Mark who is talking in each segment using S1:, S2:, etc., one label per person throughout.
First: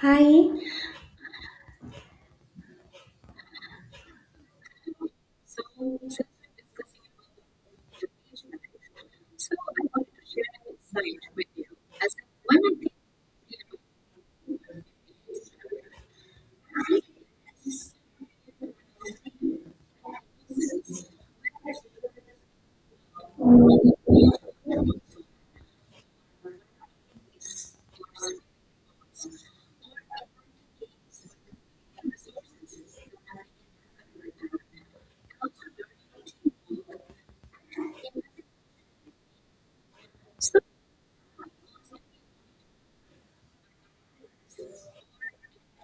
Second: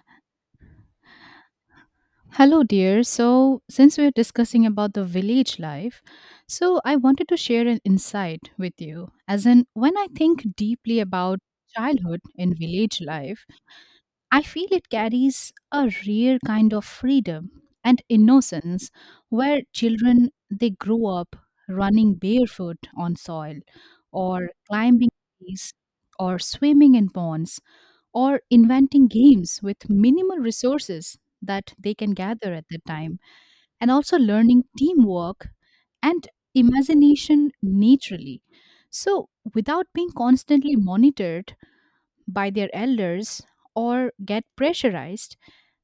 S1: Hi.
S2: Hello, dear. So, since we're discussing about the village life, so I wanted to share an insight with you. As in, when I think deeply about childhood in village life, I feel it carries a rare kind of freedom and innocence where children they grow up running barefoot on soil or climbing trees or swimming in ponds or inventing games with minimal resources that they can gather at the time, and also learning teamwork and imagination naturally. So, without being constantly monitored by their elders or get pressurized,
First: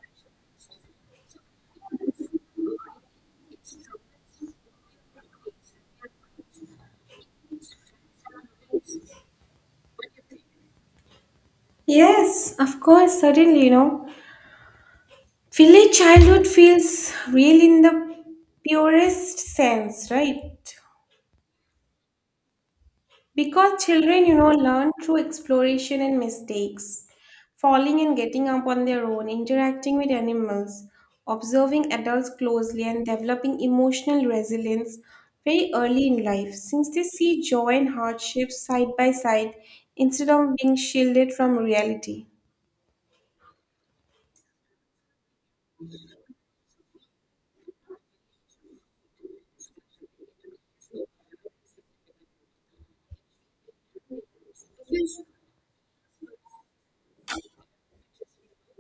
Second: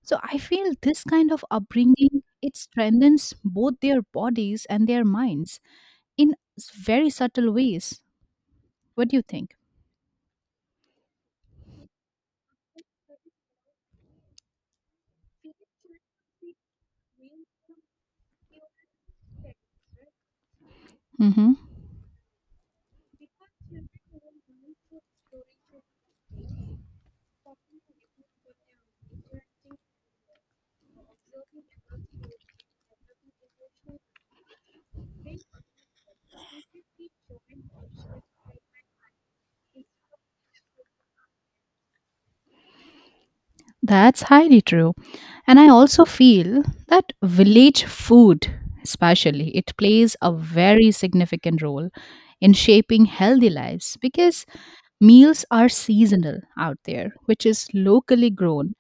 S2: so I feel this kind of upbringing it strengthens both their bodies and their minds in very subtle ways. What do you think?
S1: Yes, of course, certainly, you know. Village childhood feels real in the purest sense, right?
S2: Mm-hmm.
S1: Because children, you know, learn through exploration and mistakes, falling and getting up on their own, interacting with animals, observing adults closely, and developing emotional resilience very early in life, since they see joy and hardship side by side instead of being shielded from reality.
S2: That's highly true. And I also feel that village food, especially, it plays a very significant role in shaping healthy lives because meals are seasonal out there, which is locally grown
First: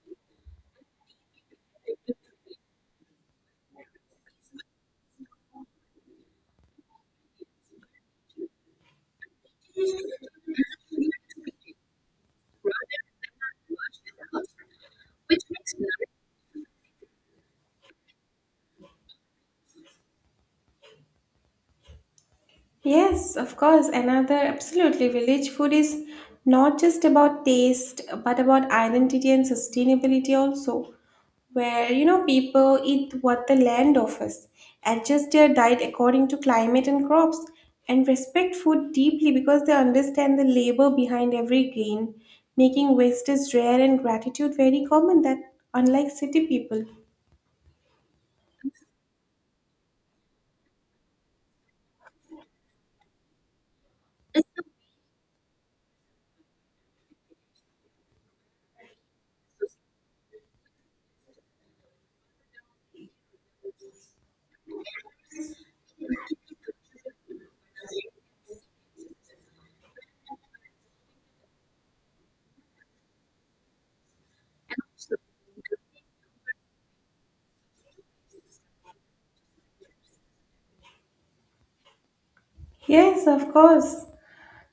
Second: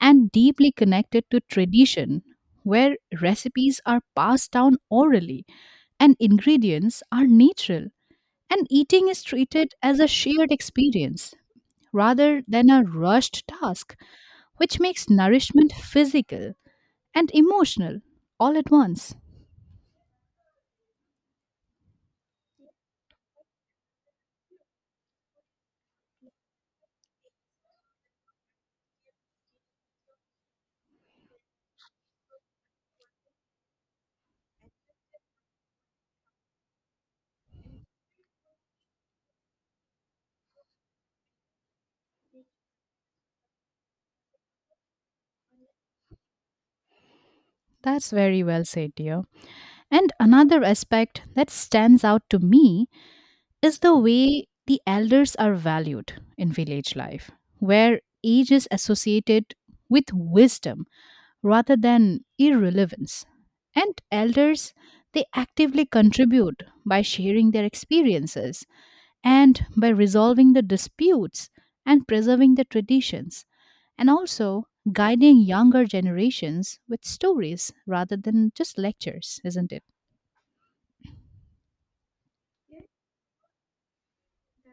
S2: and deeply connected to tradition, where recipes are passed down orally and ingredients are natural, and eating is treated as a shared experience rather than a rushed task, which makes nourishment physical and emotional all at once.
S1: Yes, of course. Another absolutely village food is not just about taste, but about identity and sustainability also, where you know people eat what the land offers, adjust their diet according to climate and crops, and respect food deeply because they understand the labor behind every grain, making waste is rare and gratitude very common that unlike city people.
S2: That's very well said, dear. And another aspect that stands out to me is the way the elders are valued in village life, where age is associated with wisdom rather than irrelevance. And elders, they actively contribute by sharing their experiences, and by resolving the disputes and preserving the traditions, and also guiding younger generations with stories rather than just lectures, isn't it?
S1: Yes, of course.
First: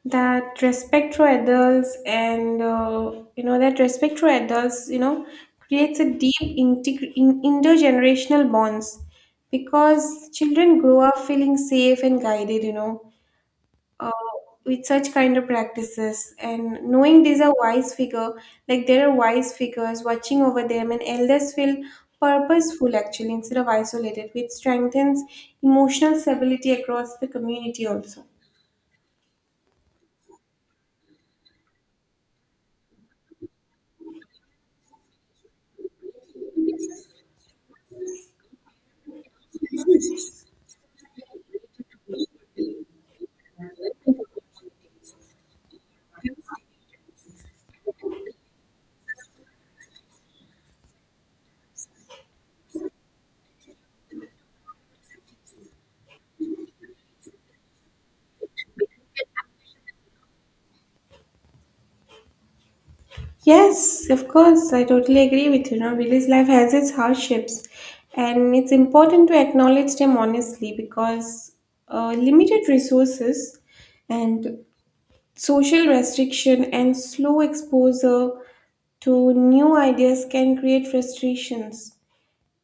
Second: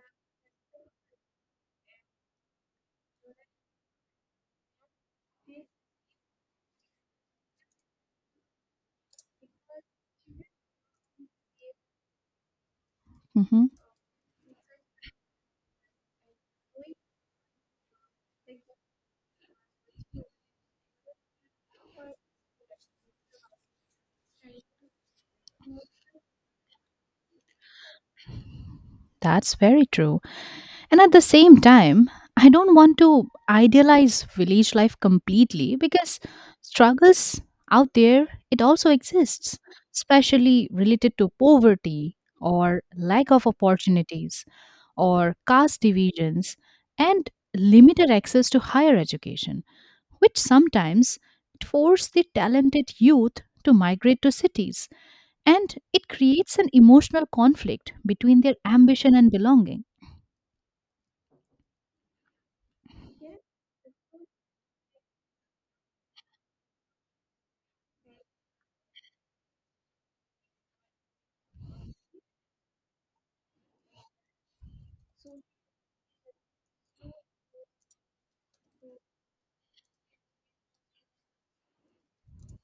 S1: That respect for adults, you know, creates a deep intergenerational bonds because children grow up feeling safe and guided, you know,
S2: Hmm.
S1: uh, with such kind of practices and knowing these are wise figure, like there are wise figures watching over them, and elders feel purposeful actually instead of isolated, which strengthens emotional stability across the community also.
S2: That's very true. And at the same time, I don't want to idealize village life completely because struggles out there, it also exists, especially related to poverty or lack of opportunities or caste divisions and limited access to higher education, which sometimes force the talented youth to migrate to cities and it creates an emotional conflict between their ambition and belonging.
S1: Yes, of course, I totally agree with you. Now, village life has its hardships, and it's important to acknowledge them honestly because limited resources and social restriction and slow exposure to new ideas can create frustrations,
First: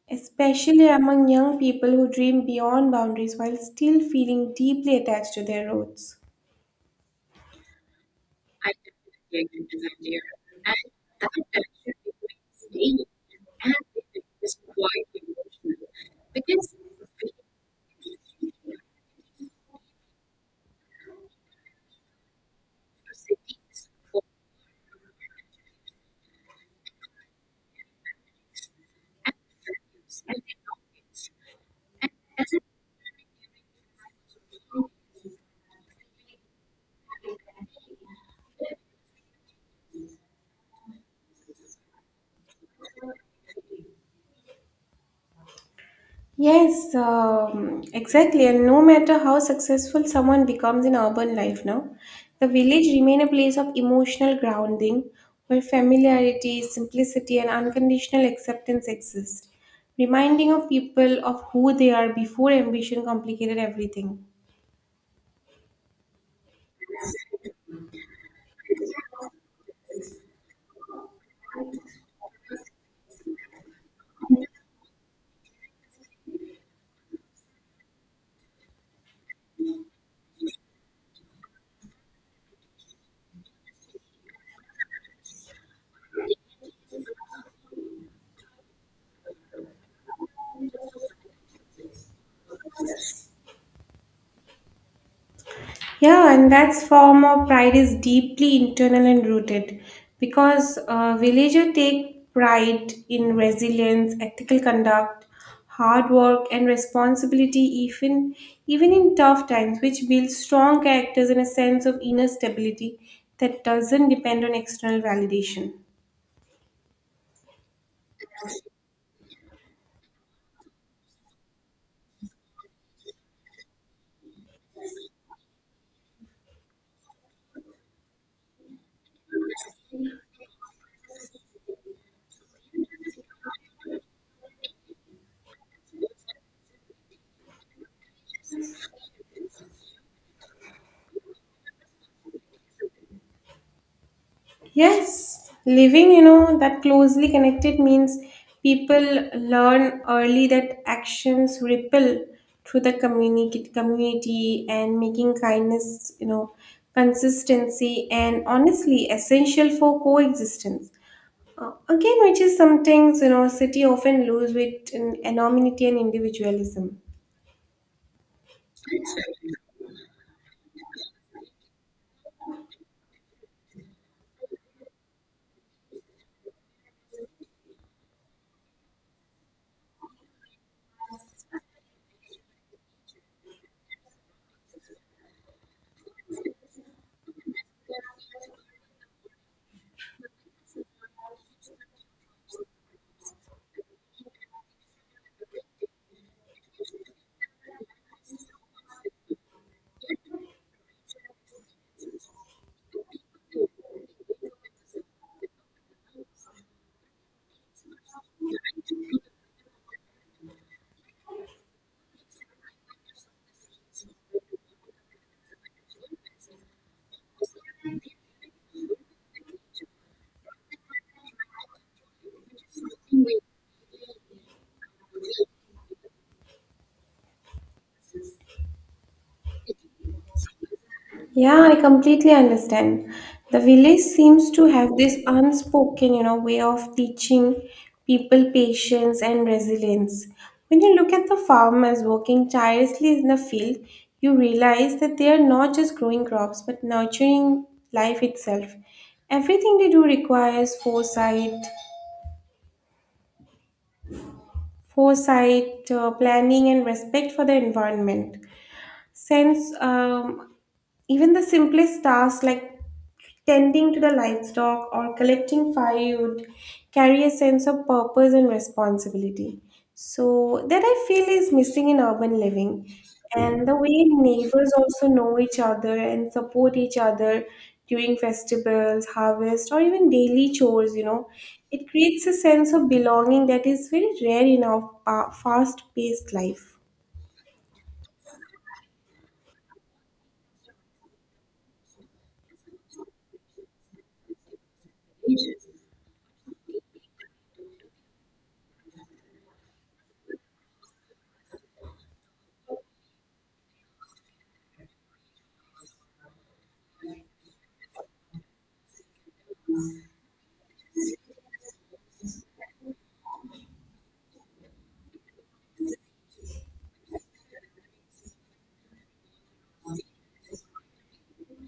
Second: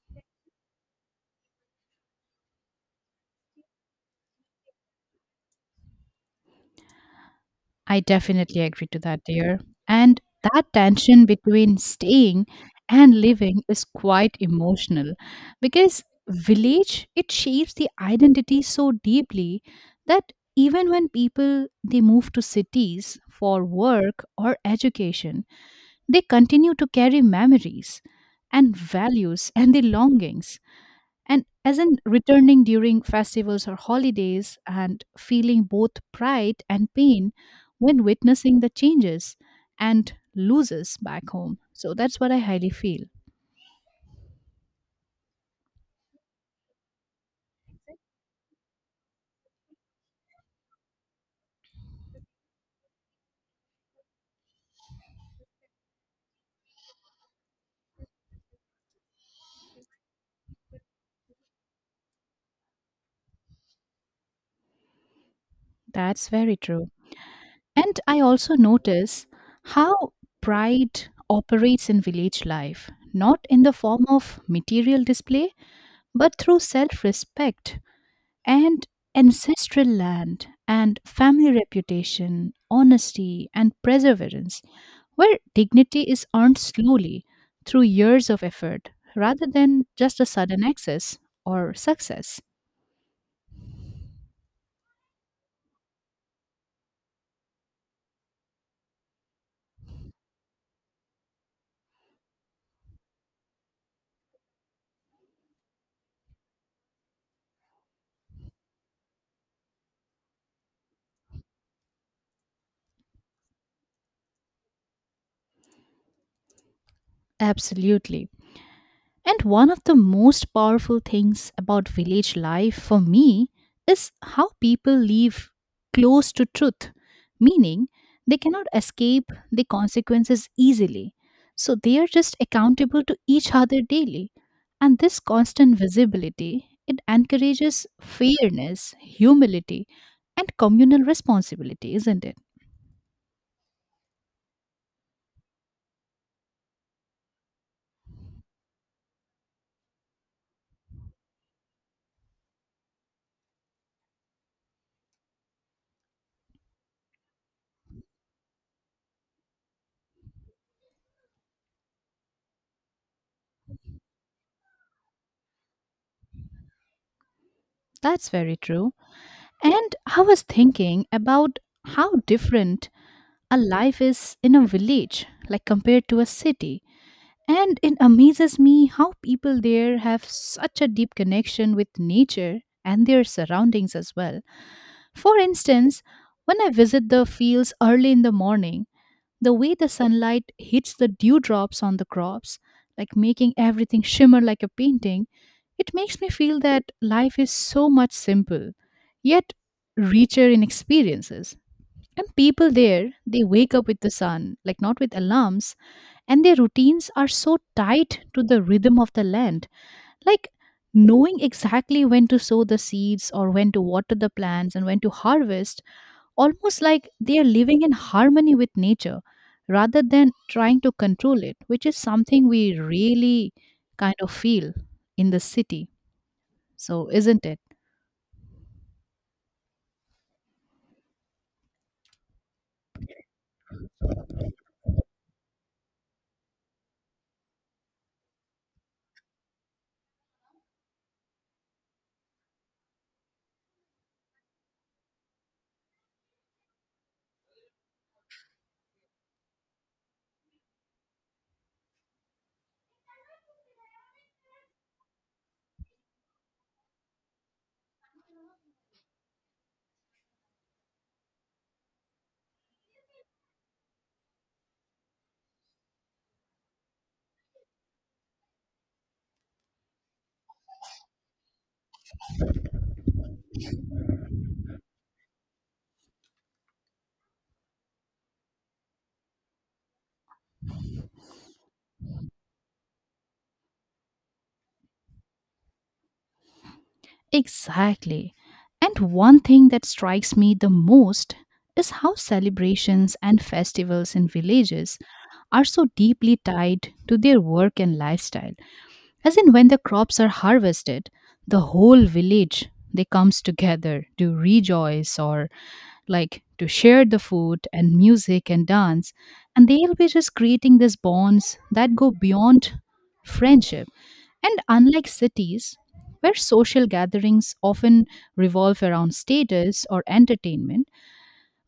S1: especially among young people who dream beyond boundaries while still feeling deeply attached to their roots.
S2: I definitely agree to that, dear. And that tension between staying and living is quite emotional because village it shapes the identity so deeply that even when people they move to cities for work or education they continue to carry memories and values and the longings and as in returning during festivals or holidays and feeling both pride and pain when witnessing the changes and loses back home. So that's what I highly feel.
S1: Yes, exactly. And no matter how successful someone becomes in urban life now, the village remain a place of emotional grounding where familiarity, simplicity, and unconditional acceptance exist, reminding of people of who they are before ambition complicated everything.
S2: That's very true. And I also notice how pride operates in village life, not in the form of material display, but through self respect and ancestral land and family reputation, honesty, and perseverance, where dignity is earned slowly through years of effort rather than just a sudden access or success.
S1: Yeah, and that's form of pride is deeply internal and rooted because villagers take pride in resilience, ethical conduct, hard work, and responsibility, even in tough times, which builds strong characters and a sense of inner stability that doesn't depend on external validation.
S2: Absolutely. And one of the most powerful things about village life for me is how people live close to truth, meaning they cannot escape the consequences easily. So they are just accountable to each other daily. And this constant visibility, it encourages fairness, humility, and communal responsibility, isn't it?
S1: Yes, living, you know, that closely connected means people learn early that actions ripple through the community and making kindness, you know, consistency and honestly essential for coexistence. Again, which is some things, you know, city often lose with an anonymity and individualism.
S2: That's very true. And I was thinking about how different a life is in a village like compared to a city, and it amazes me how people there have such a deep connection with nature and their surroundings as well. For instance, when I visit the fields early in the morning, the way the sunlight hits the dewdrops on the crops, like making everything shimmer like a painting, it makes me feel that life is so much simple yet richer in experiences. And people there, they wake up with the sun, like not with alarms, and their routines are so tied to the rhythm of the land. Like knowing exactly when to sow the seeds or when to water the plants and when to harvest, almost like they are living in harmony with nature rather than trying to control it, which is something we really kind of feel in the city. So, isn't it?
S1: Yeah, I completely understand. The village seems to have this unspoken, you know, way of teaching people patience and resilience. When you look at the farmers working tirelessly in the field, you realize that they are not just growing crops but nurturing life itself. Everything they do requires foresight, planning, and respect for the environment. Since even the simplest tasks like tending to the livestock or collecting firewood carry a sense of purpose and responsibility. So that I feel is missing in urban living. And the way neighbors also know each other and support each other during festivals, harvest, or even daily chores, you know, it creates a sense of belonging that is very rare in our fast-paced life.
S2: Exactly. And one thing that strikes me the most is how celebrations and festivals in villages are so deeply tied to their work and lifestyle. As in when the crops are harvested, the whole village they comes together to rejoice or like to share the food and music and dance, and they'll be just creating these bonds that go beyond friendship. And unlike cities where social gatherings often revolve around status or entertainment,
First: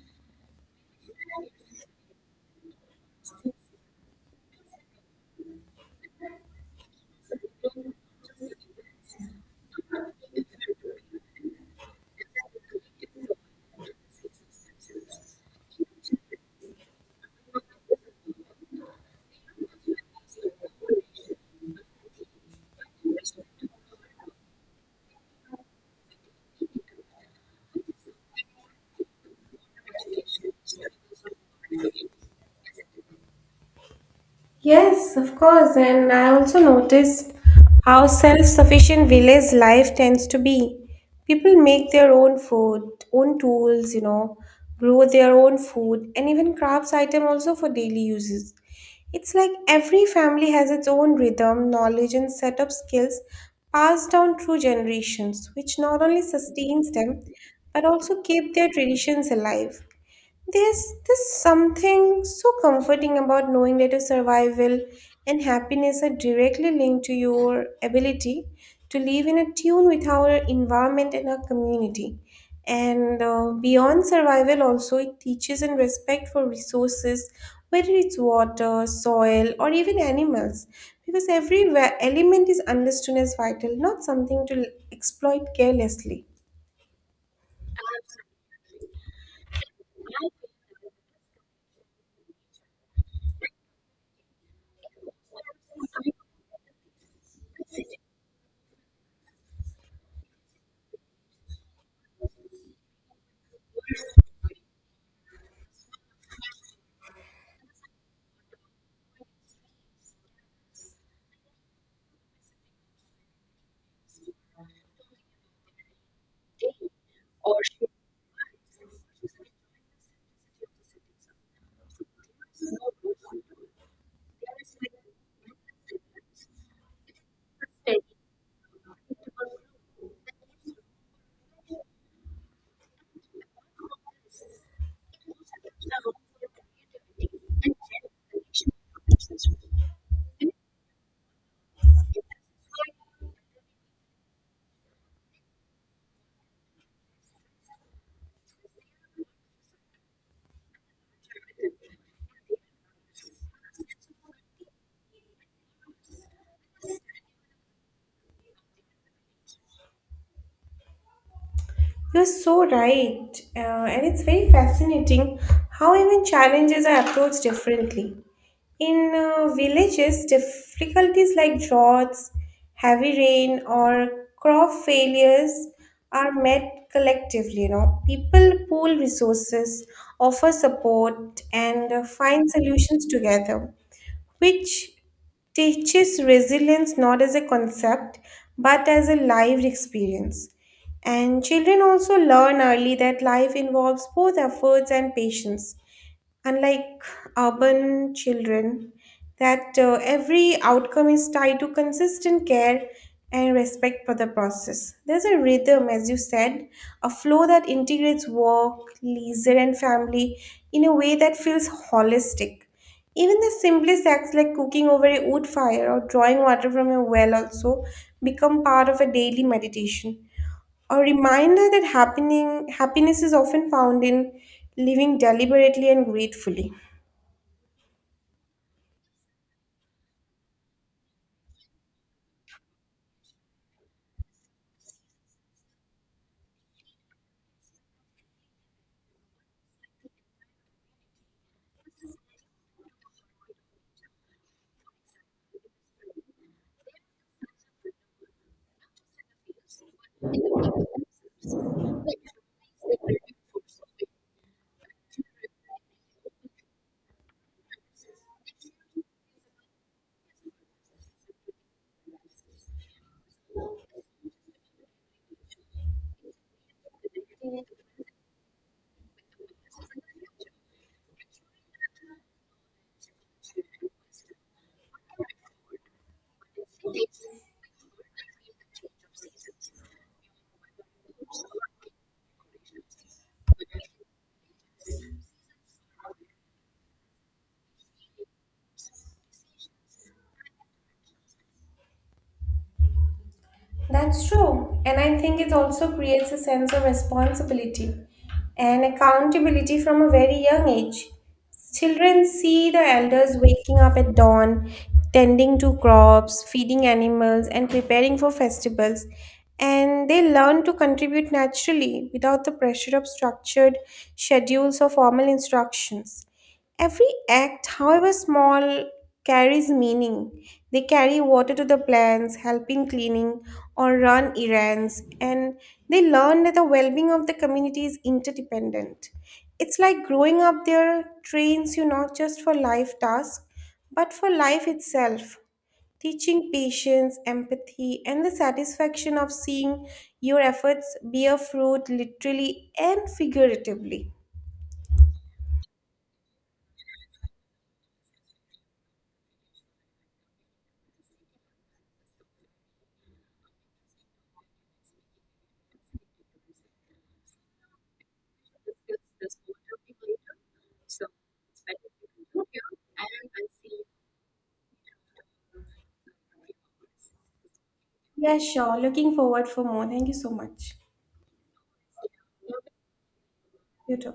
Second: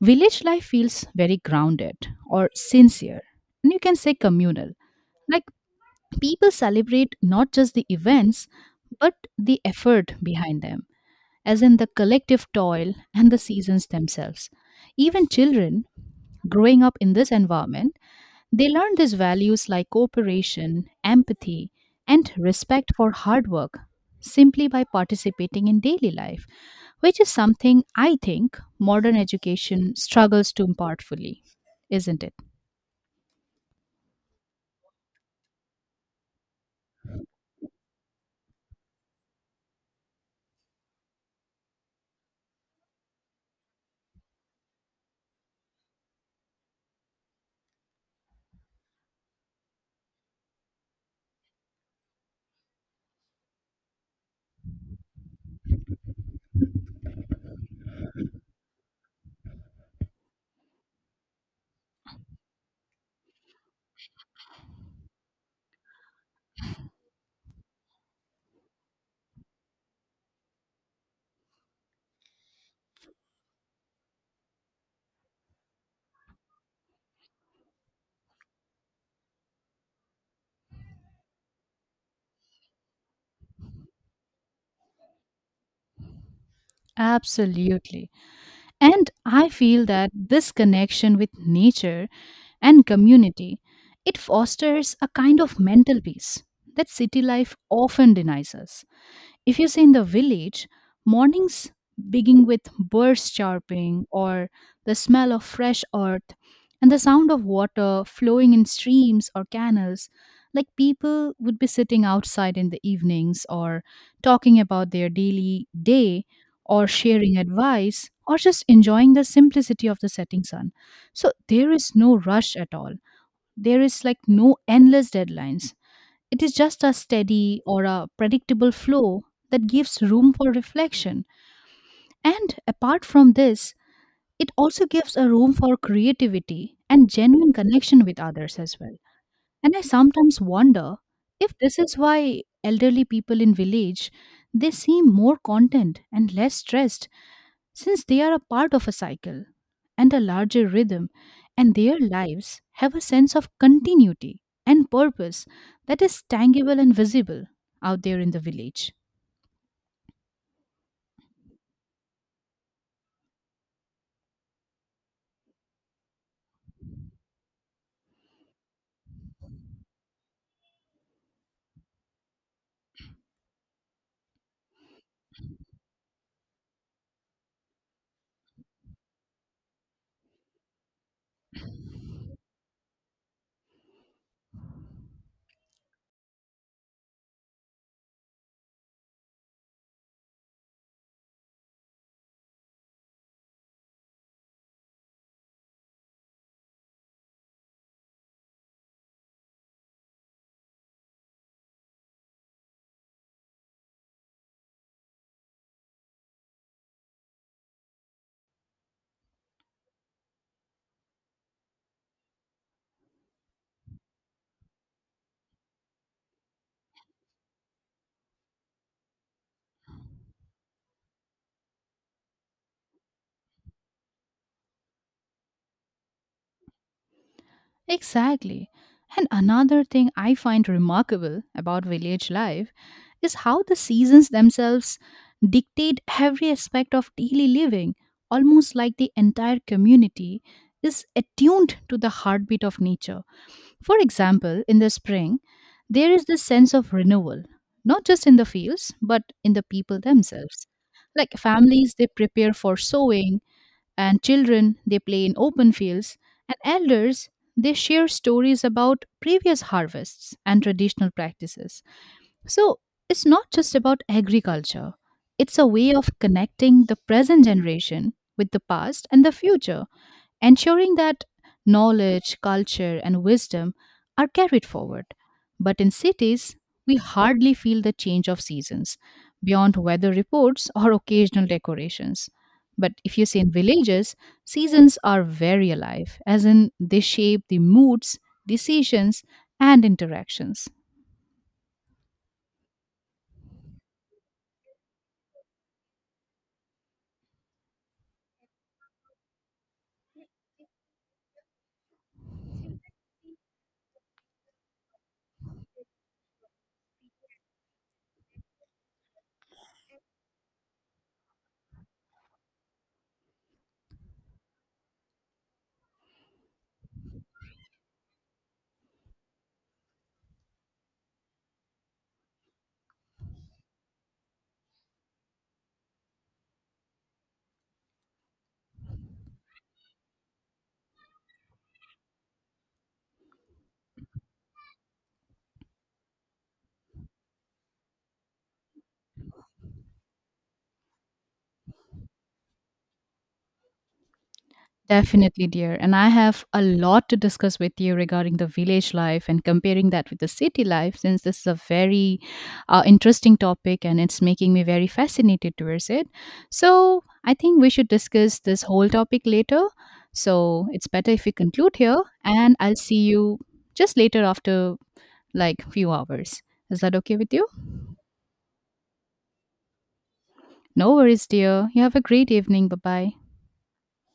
S2: village life feels very grounded or sincere, and you can say communal. Like people celebrate not just the events but the effort behind them, as in the collective toil and the seasons themselves. Even children growing up in this environment, they learn these values like cooperation, empathy, and respect for hard work simply by participating in daily life, which is something I think modern education struggles to impart fully, isn't it?
S1: Yes, of course. And I also noticed how self sufficient village life tends to be. People make their own food, own tools, you know, grow their own food, and even crafts item also for daily uses. It's like every family has its own rhythm, knowledge, and set of skills passed down through generations, which not only sustains them but also keep their traditions alive. There's this something so comforting about knowing that your survival and happiness are directly linked to your ability to live in a tune with our environment and our community. And beyond survival, also, it teaches and respect for resources, whether it's water, soil, or even animals, because every element is understood as vital, not something to exploit carelessly.
S2: Absolutely. And I feel that this connection with nature and community, it fosters a kind of mental peace that city life often denies us. If you say in the village, mornings begin with birds chirping or the smell of fresh earth and the sound of water flowing in streams or canals. Like people would be sitting outside in the evenings or talking about their daily day or sharing advice or just enjoying the simplicity of the setting sun. So there is no rush at all. There is like no endless deadlines, it is just a steady or a predictable flow that gives room for reflection. And apart from this, it also gives a room for creativity and genuine connection with others as well. And I sometimes wonder if this is why elderly people in village they seem more content and less stressed, since they are a part of a cycle and a larger rhythm, and their lives have a sense of continuity and purpose that is tangible and visible out there in the village.
S1: You're so right. And it's very fascinating how even challenges are approached differently. In villages, difficulties like droughts, heavy rain, or crop failures are met collectively. You know, people pool resources, offer support, and find solutions together, which teaches resilience not as a concept but as a lived experience. And children also learn early that life involves both efforts and patience, unlike urban children, that every outcome is tied to consistent care and respect for the process. There's a rhythm, as you said, a flow that integrates work, leisure, and family in a way that feels holistic. Even the simplest acts like cooking over a wood fire or drawing water from a well also become part of a daily meditation. A reminder that happening happiness is often found in living deliberately and gratefully.
S2: Exactly. And another thing I find remarkable about village life is how the seasons themselves dictate every aspect of daily living, almost like the entire community is attuned to the heartbeat of nature. For example, in the spring, there is this sense of renewal, not just in the fields, but in the people themselves. Like families, they prepare for sowing, and children they play in open fields, and elders they share stories about previous harvests and traditional practices. So it's not just about agriculture, it's a way of connecting the present generation with the past and the future, ensuring that knowledge, culture, and wisdom are carried forward. But in cities, we hardly feel the change of seasons beyond weather reports or occasional decorations. But if you say in villages, seasons are very alive, as in they shape the moods, decisions, and interactions.
S1: That's true. And I think it also creates a sense of responsibility and accountability from a very young age. Children see the elders waking up at dawn, tending to crops, feeding animals, and preparing for festivals. And they learn to contribute naturally without the pressure of structured schedules or formal instructions. Every act, however small, carries meaning. They carry water to the plants, help in cleaning, or run errands, and they learn that the well being of the community is interdependent. It's like growing up there trains you not just for life tasks, but for life itself, teaching patience, empathy, and the satisfaction of seeing your efforts bear fruit literally and figuratively.
S2: Definitely, dear. And I have a lot to discuss with you regarding the village life and comparing that with the city life, since this is a very interesting topic and it's making me very fascinated towards it. So I think we should discuss this whole topic later. So it's better if we conclude here, and I'll see you just later after like few hours. Is that okay with you?
S1: Yeah, sure. Looking forward for more. Thank you so much.
S2: No worries, dear. You have a great evening. Bye bye.
S1: You too.